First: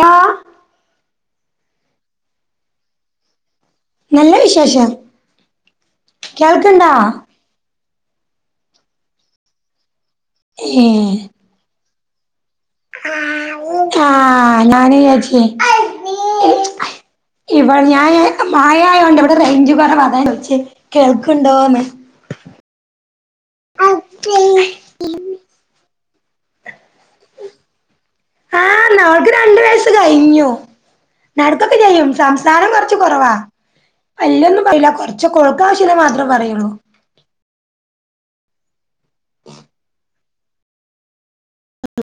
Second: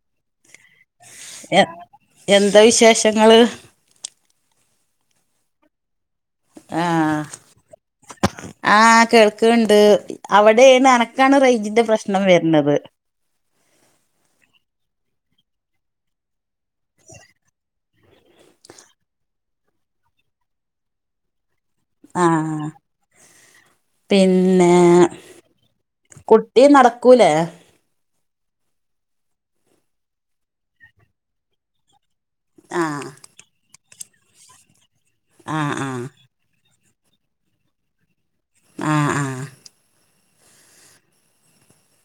യാ എ എന്താ വിശേഷങ്ങള്? നല്ല വിശേഷം കേൾക്കണ്ടാ ആഹ ആ കേൾക്ക്ണ്ട് ഏ അവിടെയാണ് അനക്കാണ് റേഞ്ചിന്റെ പ്രശ്നം വര്ന്നത് ആ ഞാന് ചാരിച്ച് [inaudible] ഇവടെ ഞാൻ മായായോണ്ട് ഇവിടെ റേഞ്ച് കുറവ താ ചോയിച്ചെ കേൾക്ക്ണ്ടോന്ന്. ആഹ പിന്നെ കുട്ടി നടക്കൂലേ ആഹ് ഓൾക്ക് രണ്ട് വയസ്സ് കഴിഞ്ഞു. നടക്കൊക്കെ ചെയ്യും. സംസാരം കുറച്ച് ആഹ് കുറവാ എല്ലൊന്നും പറയില്ല കൊറ പക്ഷെ ആഹ് ഓൾക്കാവശ്യേള്ള ആഹ് മാത്രേ പറയുള്ളൂ. അഹ് അഹ്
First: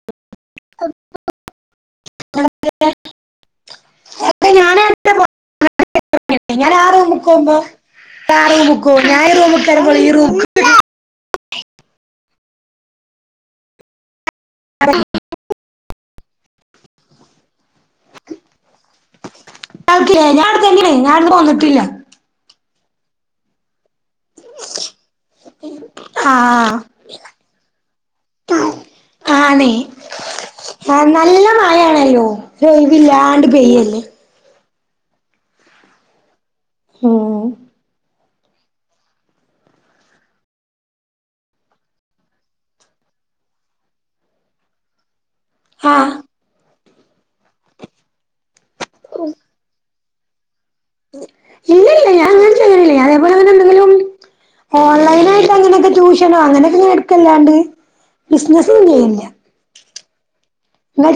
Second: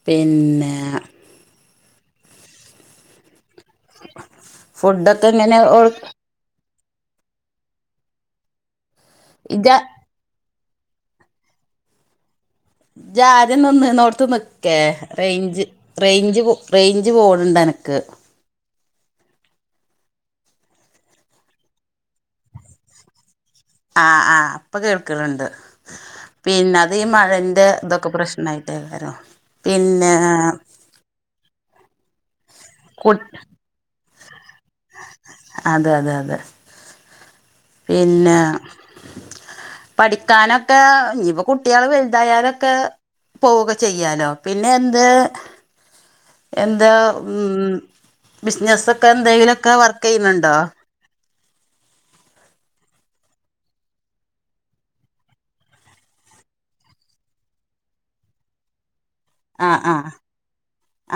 പിന്നെ ന [unintelligible] ഫുഡൊക്കെ എങ്ങനെ ഞാ ആ റൂമുമ്പോ ആ റൂ ഞ ഇജാ റൂമോ ഈ റൂ [unintelligible] ജ് ആദ്യം നിന്ന് നോട്ത്ത്ന്ന് ക്കേ റേഞ്ച് റേഞ്ച് റേഞ്ച് പോണ്ണ്ട് അനക്ക് ഞാന അടുത്തനെയ ഞാനടുന്ന് പോന്നിട്ടില്ല അഹ് ആഹ് ഇപ്പൊ കേൾക്ക്ണണ്ട് പിന്നെ ആഹ് അതീ മഴന്റെ ഇതൊക്കെ പ്രശ്നായിട്ട [inaudible] പിന്നെ ഹാ നല്ല മഴയാണല്ലോ കു ഇതൊഴുവില്ലാണ്ട് പെയ്യല്ലേ. അതെ അതെ അതെ. ഉം പിന്ന പഠിക്കാനൊക്കെ ഇനിപ്പ കുട്ട്യാള് വെലുതായാലൊക്കെ പോവുക്കെ ചെയ്യാലോ പിന്നെ എന്ത് [unintelligible] എന്താ ഉം ബിസ്നെസൊക്കെ എന്തെയ്ലൊക്കെ വർക്കെയ്യുന്ന്ണ്ടോ? ഇല്ലില്ല ഞാൻങ്ങനേചെയ്യണില്ല ഞാനെവെടെ [unintelligible] പ്പിലും ഓൺലൈനായിട്ടങ്ങനെക്കെ ട്യൂഷനോ അങ്ങനെക്കെ ഞാൻ എട്ക്കല്ലാണ്ട് ബിസ്നെസ് ചെയ്യണില്ല. ആഹ് ആഹ്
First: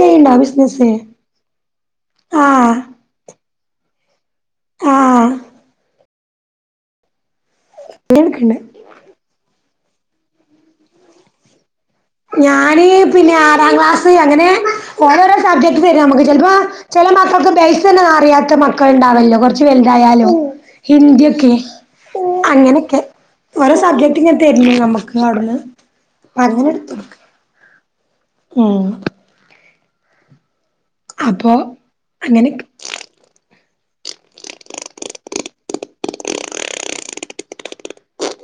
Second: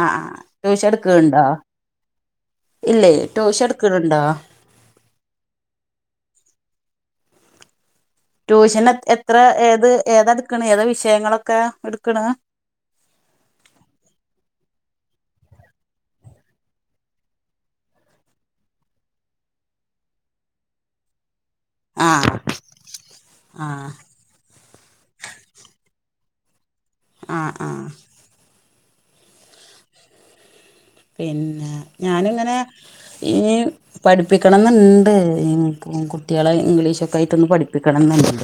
ആഹ് ആഹ് ബിസിനസ് ട്യൂഷെടുക്ക്‌ണ്ടാ? ആഹ് ഇല്ലേ ട്യൂഷടുക്കണ് ണ്ടോ? ആഹ് ഇങ്ങള് എടുക്ക്ണ്ട് ട്യൂഷനെ എത്ര ഏത് ഏതാടുക്കണെ ഏത വിഷയങ്ങളൊക്കെ എടുക്കണ്? ഞാന് പിന്നെ ആറാം ക്ലാസ് അങ്ങനെ ഓരോരോ സബ്ജക്ട് തര നമക്ക് ചെലപ്പോ ചെല മക്കൾക്ക് ബേയ്സന്നെ അറിയാത്ത മക്കൾണ്ടാവല്ലോ കൊറച്ച് വെൽതായാലും. ഹിന്ദിയൊക്കെ ആ അങ്ങനെക്കെ വെറും ആ ഓരോ സബ്ജെക്ട് പിന്നെ തരില്ലേ നമക്ക് അടന്ന് [unintelligible] ആ ആ ഉം അപ്പൊ പിന്നെ ഞാനിങ്ങനെ അങ്ങനെയൊക്കെ ഇനി പഠിപ്പിക്കണന്ന്ണ്ട് കുട്ടികളെ ഇംഗ്ലീഷൊക്കായിട്ടൊന്ന് പഠിപ്പിക്കണന്ന്ണ്ട്.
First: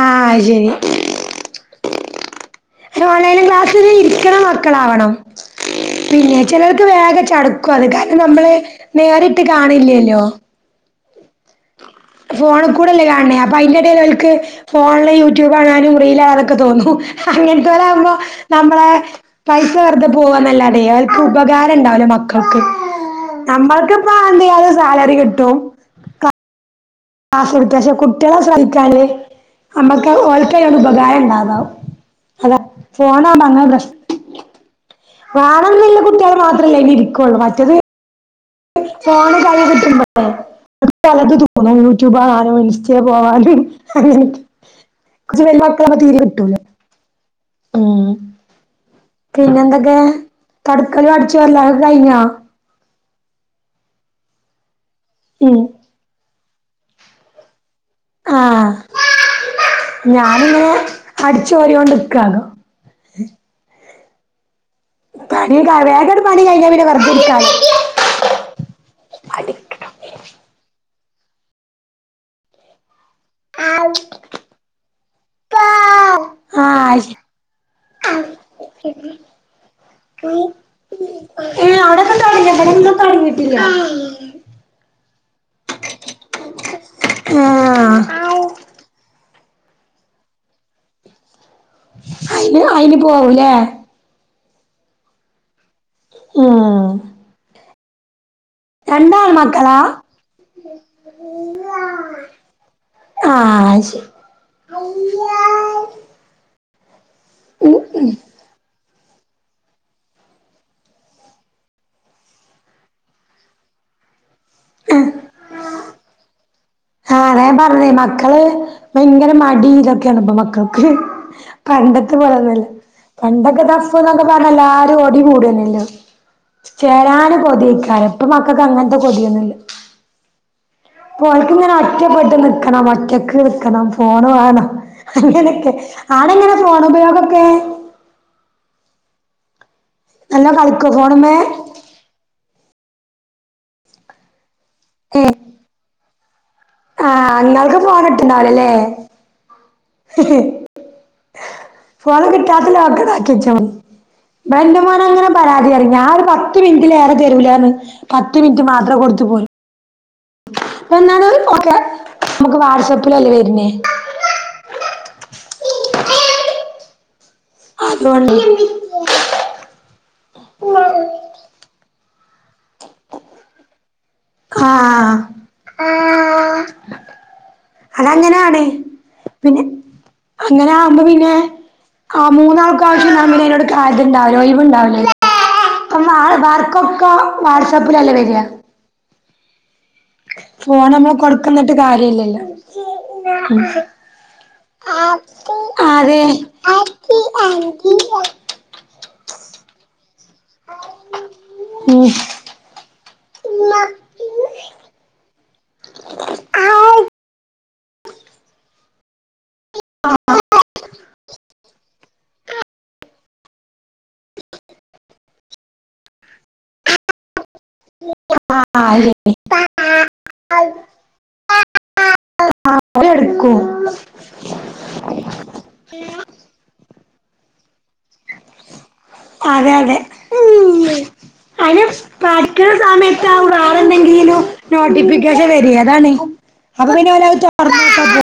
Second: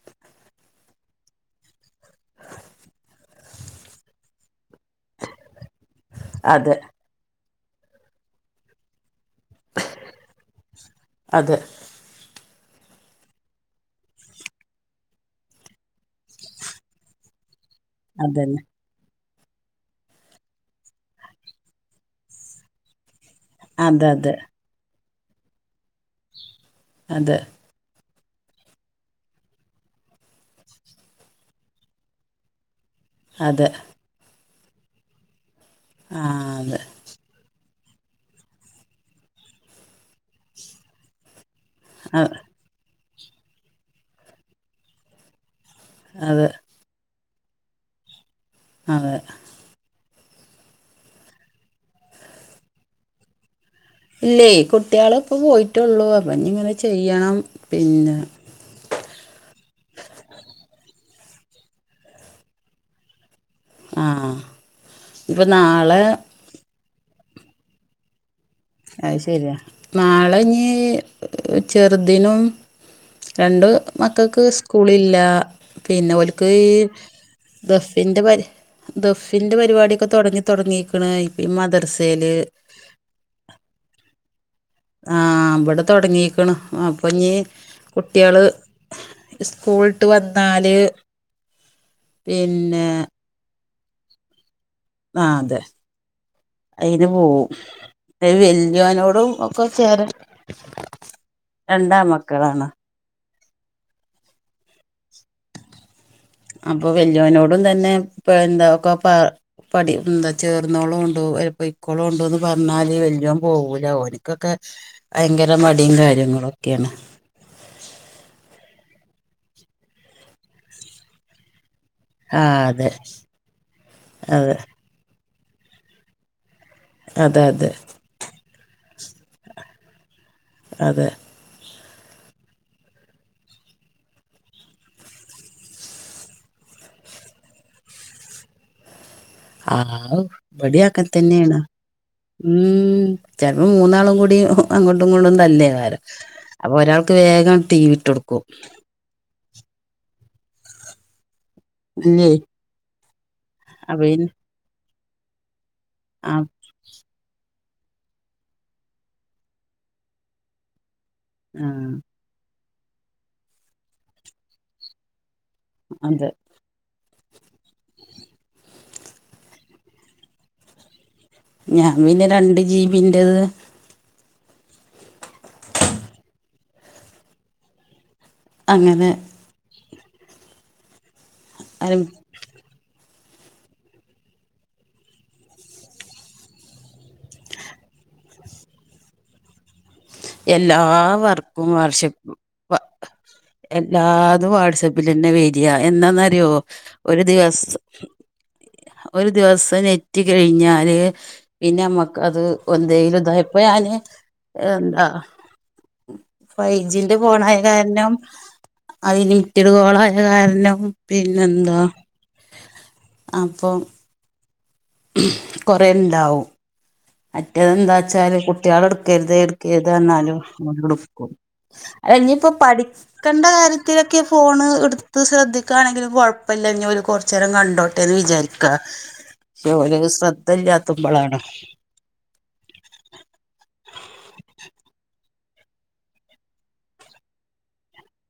ആഹ് അയ്ശെരി. ഓൺലൈനും ക്ലാസിലിരിക്കണ മക്കളാവണം പിന്നെ അതെ ചെലർക്ക് വേഗം ചട ക്കുവത് കാരണം നമ്മളെ നേരിട്ട് കാണില്ലല്ലോ. അതെ. ഫോണികൂടല്ലേ കാൺണേ അപ്പയ്ന്റെടേലോല്ക്ക്‌ ഫോൺല് യൂട്യൂബാണാനും പ്പൊ റീൽ കാണാനൊക്കെ തോന്നു അങ്ങേൻത്തോരാകുമ്പ അതന്നെ നമ്മളെ പൈസ വെറുതെ പോവാന്നല്ലാതെ അവൽക്ക് ഉപകാരണ്ടാവില്ല മക്കൾക്ക്. അതെ നമ്മൾക്കിപ്പ അതെ എന്ത്ചെയ്താലും സാലറി കിട്ടും. [unintelligible] അതെ പഷെ കു കുട്ട്യാളെ ശ്രെദ്ധിച്ചാല് അമ്മക്ക് ഓൽക്കയാണ് ഉപകാരണ്ടാവാ അതാ. ഫോണാമ്പങ്ങനെ അതെ പ്രേശ് വണന്നുള്ള ആ കുട്ട്യാള് അതെ മാത്രല്ലേ അയിലിരിക്കള്ളൂ മറ്റത് ഫോണ് കയ്യികിട്ടുമ്പോ ഓക്ക് പലത് [unintelligible] യൂട്യൂബാ അ- കാണാ ഇൻ ച്ചെ പോവാല് അങ്ങനെക്കെ കൊറച്ച് വെല്ല്യ മക്കളാമ്പ തീരേ അതെ കിട്ടൂല. അതെ. പിന്നെന്തക്കെ തൊടക്കലു അടിച്ചു വാരലു ക്കെ കഴിഞ്ഞോ? ഇല്ലേ കുട്ടികളിപ്പ ഉം പോയിട്ടൊള്ളൂ അപ്പ നിങ്ങനെ ചെയ്യണം പിന്നെ ആഞാനിങ്ങനെ അടിച്ചുവാരിയൊണ്ടിക്കാണ്. ആ. ഇപ്പം പണി കാ നാളെ വേഗങ്ങട്ട് പണിം കഴിഞ്ഞാ പിന്നെ വെർതിരിക്കലോ. അയ് ശെരിയാ നാളെനീ ചെറുതിനും രണ്ടു മക്കക്ക് സ്കൂളില്ല പിന്നെ ഓല്ക്ക് ഈ ആഹ് ദഫിൻ്റെ പര് ശരി ദഫിന്റെ പരിപാടിക്കെ തൊടങ്ങി തൊടങ്ങിക്കണ് ഇപ്പഈ മദ്രസയിൽ ഇല്ല ആഇമ്പടെ തൊടങ്ങിക്കണ് അപ്പഞ്ഞീ ആഹ് കുട്ട്യാള് സ്കൂളിട്ട് വന്നാല് അയിന് പിന്നെ അയിന് പോവൂലേ! ആ അതെ ഉം അയിന് പോവും. അതിൽ രണ്ടാൺ ജോനോടും ഒക്കെ മക്കളാ ചേരൽ രണ്ടാമ്മക്കളാണ്. ആ അയ്ശരി. അപ്പൊ വല്ല്യോനോടും തന്നെ ഇപ്പന്താ ഒക്കെ പറ ഇപ്പടി എന്താ ചേർന്നോളൂണ്ടോ അല്ല പോയ്ക്കോളുണ്ടോന്ന് പറഞ്ഞാല് വല്ല്യോൻ പോകൂല ഓന് ഇതൊക്കെ ഭയങ്കര മടിയും കാര്യങ്ങളൊക്കെയാണ്. ആ അതാ ഞാൻ പറഞ്ഞേ മക്കള് ഭയങ്കര മടി ഇതൊക്കെയാണ് ഇപ്പൊ മക്കൾക്ക്. പണ്ടത്ത ആ പോലൊന്നല്ല അതെ പണ്ടൊക്കെ ദ ഫ്ന്നൊക്കെ പറഞ്ഞ അതെ എല്ലാരും ഓടി കൂടന്നല്ലോ ചേരാന് അതെ അതെ കൊതിയക്കാരം ഇപ്പ മക്കൾക്ക് അങ്ങൻത്തെ കൊതിയൊന്നുമില്ല. അതെ. ഒല്ക്കിങ്ങനെ ഒറ്റപ്പെട്ട് നിക്കണം ഒറ്റക്ക് നിക്കണം ഫോണ് വാണം. അങ്ങനെയൊക്കെ ആടെങ്ങനെ ഫോണുപയോഗൊക്കെ അമ്മോ നല്ലോ കളിക്കോ ഫോണുമ്മേ ഇവിടെയങ്ങൻതന്നെയാണ്. മ്മ് ചെലപ്പോ മൂന്നാളും കൂടി അങ്ങോട്ടും ഏ ഇങ്ങോട്ടും തല്ലേകാരം. അപ്പൊ ആ ഒരാൾക്ക് വേഗം ഇങ്ങൾക്ക് ടി വി ഇട്ട് കൊടുക്കും ഫോണിട്ടണിണ്ടാവില്ലല്ലേ മ് ഹ് ഫോണ്കിട്ടാത്തലോക്കതാക്കി വച്ചാ മതി. അഭയന് [unintelligible] ബല്ല്യമോനങ്ങനെ പരാതി പറയും ഞാൻ ഒരു പത്ത് മിനിറ്റിലേറെ തരൂലാന്ന് പറഞ്ഞു പത്ത് മിനിറ്റ് മാത്രെ കൊടുത്ത് പോരും. എന്നാലും ആ ഇതൊക്കെ നമുക്ക് വാട്സപ്പിലല്ലേ വരനു അതെ. അതുകൊണ്ട്. ഞാൻ പിന്നെ രണ്ട് ജീബിൻ്റേത് ആ അതങ്ങനെയാണ്. അങ്ങനെ- പിന്നെ അങ്ങനെയാകുമ്പോ പിന്നെ അലോ [unintelligible] [inaudible] ആ മൂന്നാൾക്കാര് നിന്നാൽ പിന്നേ അതിനങ്ങട്ടു കാര്യം ഉ ണ്ടാവില്ല ഒഴിവുണ്ടാവില്ലലേ ഇപ്പ വർക്കൊക്കെ വാട്സാപ്പിലല്ലേ വര. ഫോൺ നമ്മൾ എല്ലാവർക്കും കൊടുക്കുന്നിട്ട് വർഷപ്പ് കാര്യമില്ലല്ലോ പ. ഉം. എല്ലാതും വാട്സപ്പിലന്നെ വര അതെ എന്നാന്നറിയോ ഉം ഒരു ദിവസം ഒരു ദിവസം നെറ്റ് കഴിഞ്ഞാല് പിന്നെമ്മക്ക് അത് ഒ ന്തേലു ഇതായിപ്പോയഇപ്പോഞാൻ എന്താ ഫൈജിന്റെ ഫോണയത് കാരണം അയില് ഇത് കോളായ കാരണം പിന്നെന്താ അപ്പം കാെറേണ്ടാവും മറ്റെതെന്താച്ചാല് കുട്ട്യാള് ആര് ട്ക്കെര്ത് ഇട്ക്കെര് ന്ത് പർഞ്ഞാലും ഓല്ട്ക്കും അല്ല ഇഞ്ഞിപ്പം പഠിക്കണ്ട എടുക്കും കാര്യ ത്തിലെക്കെ ഈ ഫോണ് ഇട്ത്ത് ശ്രദ്ധിക്കാണെങ്കിലും കാെഴപ്പല്ല ഇഞ്ഞ് ഓല് കൊർച്ചേരം കണ്ടോട്ടെന്ന് വിചാരിക്കാ അതെ അതെ ഓല് ശ്രെദ്ധയില്ലാത്തപ്പളാണ് പഠിക്ക്ണ സമയത്താവും വാറെന്തെങ്കിലും നോട്ടിഫിക്കേഷൻ വര്യേ അതാണ് അപ്പ പിന്നോലത് തൊ ർക്ക [unintelligible]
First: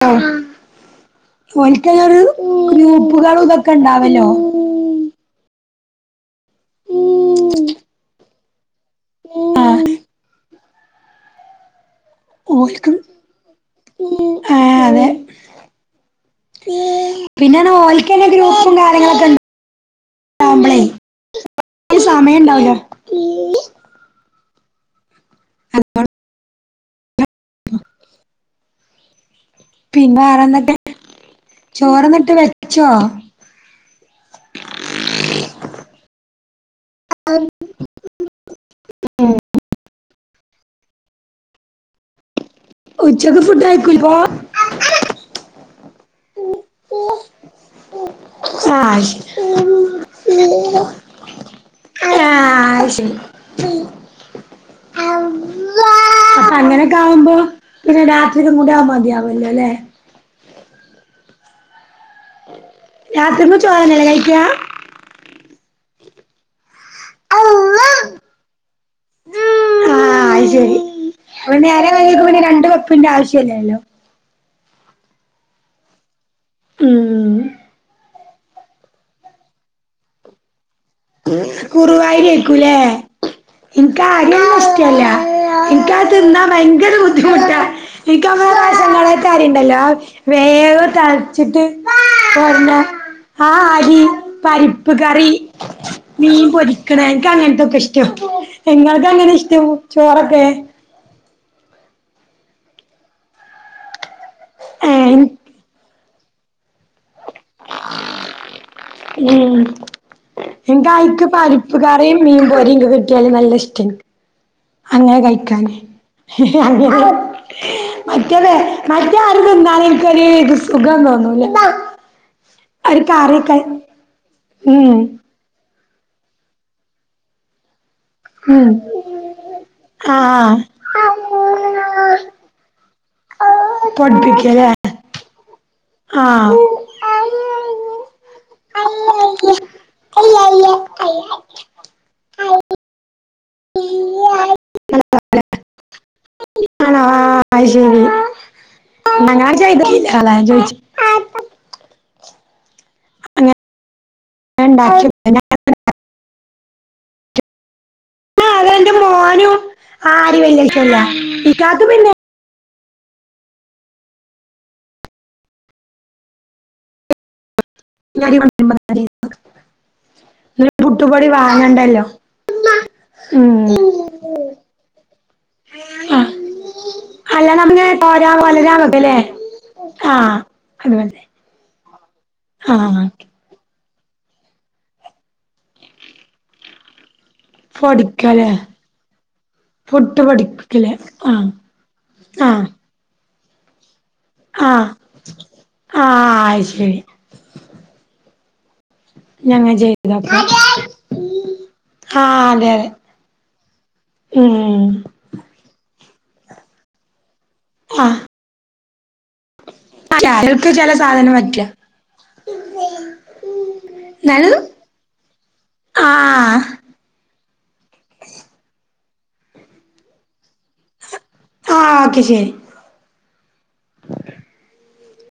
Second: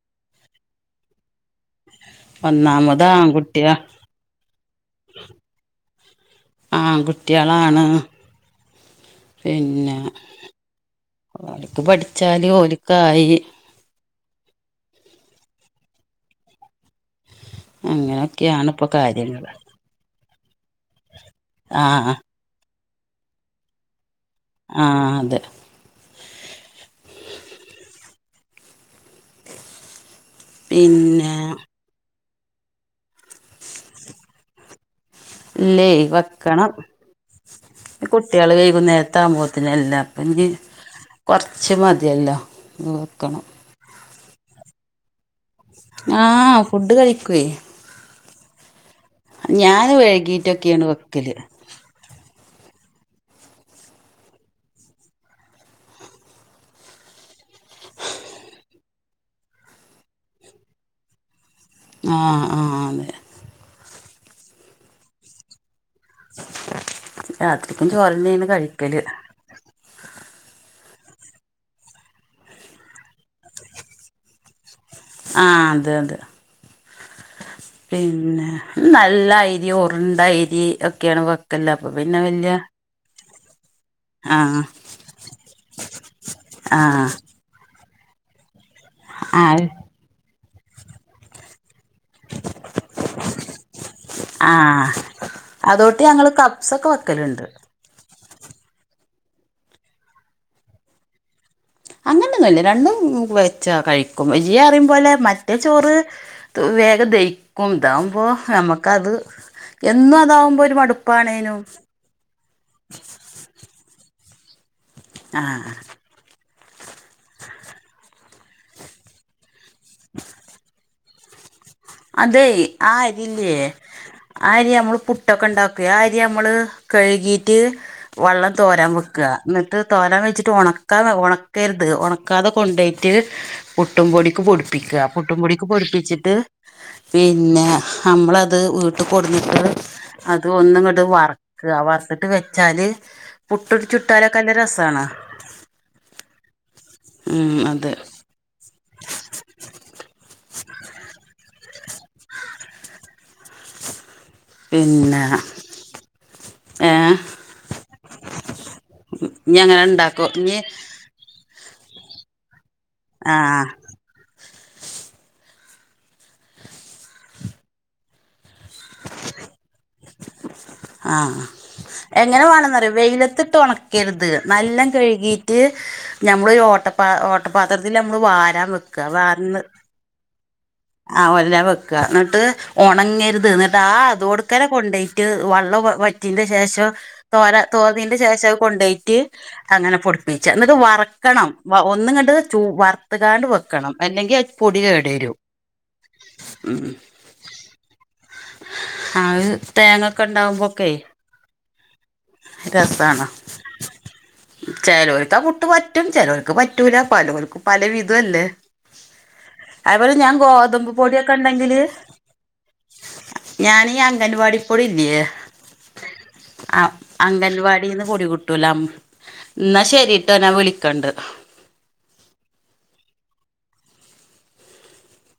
ഓനിക്കയിനൊരു ഒന്നാമത് ഗ്രൂപ്പുകളും ആൺകുട്ടിയ ഇതൊക്കെ ഇണ്ടാവല്ലോ,? ആങ്കുട്ട്യാളാണ് ആഹ് പിന്നെ ഓൽക്ക് പഠിച്ചാല് ഓല്ക്കായി ഏഹ് അതെ പിന്നേർഞ്ഞാ ഓൽക്കെന്നെ അങ്ങനെയൊക്കെയാണ് ഗ്രൂപ്പും ഇപ്പൊ കാര്യങ്ങളൊക്കെ കാര്യങ്ങള് ണ്ടാവുമ്പളേ ആഹ് സമയം ണ്ടാവൂലാ ആഹ് അതെ [unintelligible] പിന്നെ പിന്നേ ചോറെന്നിട്ട് വെച്ചോ ഇല്ലേ വെക്കണം കുട്ട്യേള് വെയ്കുന്നേര്ത്താവുമ്പോത്തിനല്ലെ അപ്പെഞ്ഞ് കൊർച്ച് മത്യല്ലോ ഉച്ചക്ക് ഫുഡ് കയ്ക്കൂൽ വോ ആഹ് ഫുഡ്ഡ് കയ്ക്ക്വേ സ്നാഷ് ഞാന് വെഴ്കീട്ടൊക്കേണ് വെക്കെല് ആഹ് അത് ശെരി ങ്ങെനെക്കാവുമ്പോ പിന്നെ രാത്രിക്കും കൂടെ അത് മത്യാവാെല്ലെലേ ആഹ് ആഹ് അതെ ചോറെന്നെല്ലെ കയ്ക്കാ രാത്രിക്കും ചോറെന്നേണ് കഴിക്കല് ആഹ് അയ്ശെരി പിന്നേരാ വൈ [unintelligible] ക്ക് പിന്നെ രണ്ട് വെപ്പിന്റെ ആവശ്യല്ലല്ലോ ആഹ് അതെ അതെ ഉം പിന്നെ നല്ല അയ്രി ഉർണ്ടയ്രി കുറുവായ്ര്യേക്കുലേ ഇൻക്കാ അര്യെന്നെ ആഹ് ഇഷ്ടെല്ലാ ഇൻക്കത് തിന്നാ ഭയെങ്കെര ആഹ് ബുദ്ധിമുട്ടാ ഇൻക്കമ്മളെ റേഷൻ കടേത്തെ ആഹ് അരിണ്ടല്ലോ അത് വേഗം തൾച്ച്ട്ട് പൊന്നാ [unintelligible] ആഹ് അരി പരിപ്പ് കറി അതോ മീൻ പൊരിക്ക്ണേ ഇൻക്കങ്ങൻത്തൊക്കെ ഇഷ്ടം ഇങ്ങൾക്കെങ്ങെനെ ഇഷ്ടം ചോറൊക്കെ അങ്ങനൊന്നുല്ല രണ്ടും വെച്ചാ കഴിക്കും ഈയ്യറിം ഏ പോലെ ഉം മറ്റേ ചോറ് ത് വേഗം ദെയി ക്കും താവുമ്പോ നമ്മക്കത് എന്നും അതാവുമ്പോ ഒര് എനിക്ക് അയിക്ക് മട്പ്പാണേനും [unintelligible] മീൻ പോരിക്കെ കിട്ട്യാല് നല്ലെ ഇഷ്ട്ടാ ഇൻക്ക് അങ്ങെനെ ആ കഴിക്കാന് അ [unintelligible] മറ്റെതേ മറ്റേ അരി തിന്നാല് ൻക്കൊര് സുഖം തോന്നൂലാ അതേ ആ അരില്ല്യേ ആ അരി ഞമ്മള് ഉം പു ട്ടൊക്കെണ്ടാക്കെ ആ അരി ഞമ്മള് കഴ്കീറ്റ് വള്ളം ഉം തോരാം വെക്കാ ന്നട്ട് തോരാം വെച്ചിട്ട് ആഹ് ഒണക് ക്കാതെ ഒണെക്കെര്ത് ഒണക്കാതെ കൊണ്ടോയ്ട്ട് പുട്ടും പൊടിക്ക് പൊടിപ്പിക്കല്ലേ പൊടിപ്പിക്കുക പുട്ടും പൊടിക്ക് പൊടിപ്പിച്ചിട്ട് ആഹ് ആണോ പിന്നെ നമ്മളത് വീട്ട് കൊടന്നിട്ട് അത് ഒന്നുങ്ങട്ട് ആഹ് വറക്ക വറത്തിട്ട് വെച്ചാല് പുട്ടൊട് ചുട്ടാലൊക്കെന്ത് രസാണോ അയ് ശരി എന്നാ ഞാൻ ചെയ്തിട്ടില്ല അല്ല ഞാൻ ചോയിച്ചെ അങ്ങനെ ഉണ്ടാക്കി പിന്നെ ഞങ്ങള് ഏഹ് ണതെന്റെ മോനും ഉണ്ടാക്കും ആടി ഇനി വല്യയിഷ്ടല്ല ഇക്കാക്ക് പിന്നെ ആഹ് [unintelligible] ഒരു പുട്ടുപൊടി ആഹ് വാങ്ങണ്ടല്ലോ എങ്ങനെ വേണന്നറിയോ വെയിലത്തിട്ട് ഉം ഒണക്കരുത് നല്ലൊം കഴുകി ട്ട് ആ ഞമ്മളൊരു ഓട്ടപ്പ അല്ല നമ്മളിങ്ങനെ ഓട്ടപാത്രത്തില് മ്മള് തോരാൻ വാരാൻ പോലരാൻ വെക്കുക വെക്കല്ലേ വാർന്ന് ആഹ് അത് മതി ആഹ് ഒലരാൻ വെക്ക എന്നിട്ട് ആഹ് ഉണങ്ങരുത് ന്നിട്ട് ആഹ് അതോട് അക്കരെ കൊണ്ടെയിറ്റ് വള്ളം വറ്റീന്റെ ശേഷം തോര തോന്നീന്റെ പൊടിക്കലേ ശേഷം കൊണ്ടെയിറ്റ് അങ്ങനെ പുട്ട് പൊട്പ്പീച്ച് ന്ന്ട്ട് പൊടിക്കലേ ആഹ് വറക്കണം വ ഒന്നും ങ്ങണ്ട് ചൂ ആഹ് വർ ത്ത്കാണ്ട് വെക്കണം അല്ലെങ്കി അവ് പൊടി ആഹ് കേടരും ആഹ് അയ് ശരി ഹാവ് ഞങ്ങ തേങ്ങക്കെ ചെയ്തോക്കാം ണ്ടാവുമ്പൊക്കെ ആഹ് അതെ അതെ രസാണ് ഉം ചെലോൽ ഇത്ത പുട്ട് പറ്റും ചെലോർക്ക് പറ്റൂല പലോർക്കും പല വിധൊല്ലേ ആഹ് ഗോതമ്പ് ചെല സാധനം പറ്റില്ല പൊടിക്കെണ്ടെങ്കില് ഞാനീ എന്നാലും അംഗൻവാടി പ്പൊടില്ലിയേ ആഹ് അഹ് അംഗൻവാടീന്ന് പൊടി കിട്ടുല്ലോ അം ന്നാ ശരീട്ടോ ഞാൻ വിളിക്കണ്ട് ആഹ് ഓക്കെ ശരി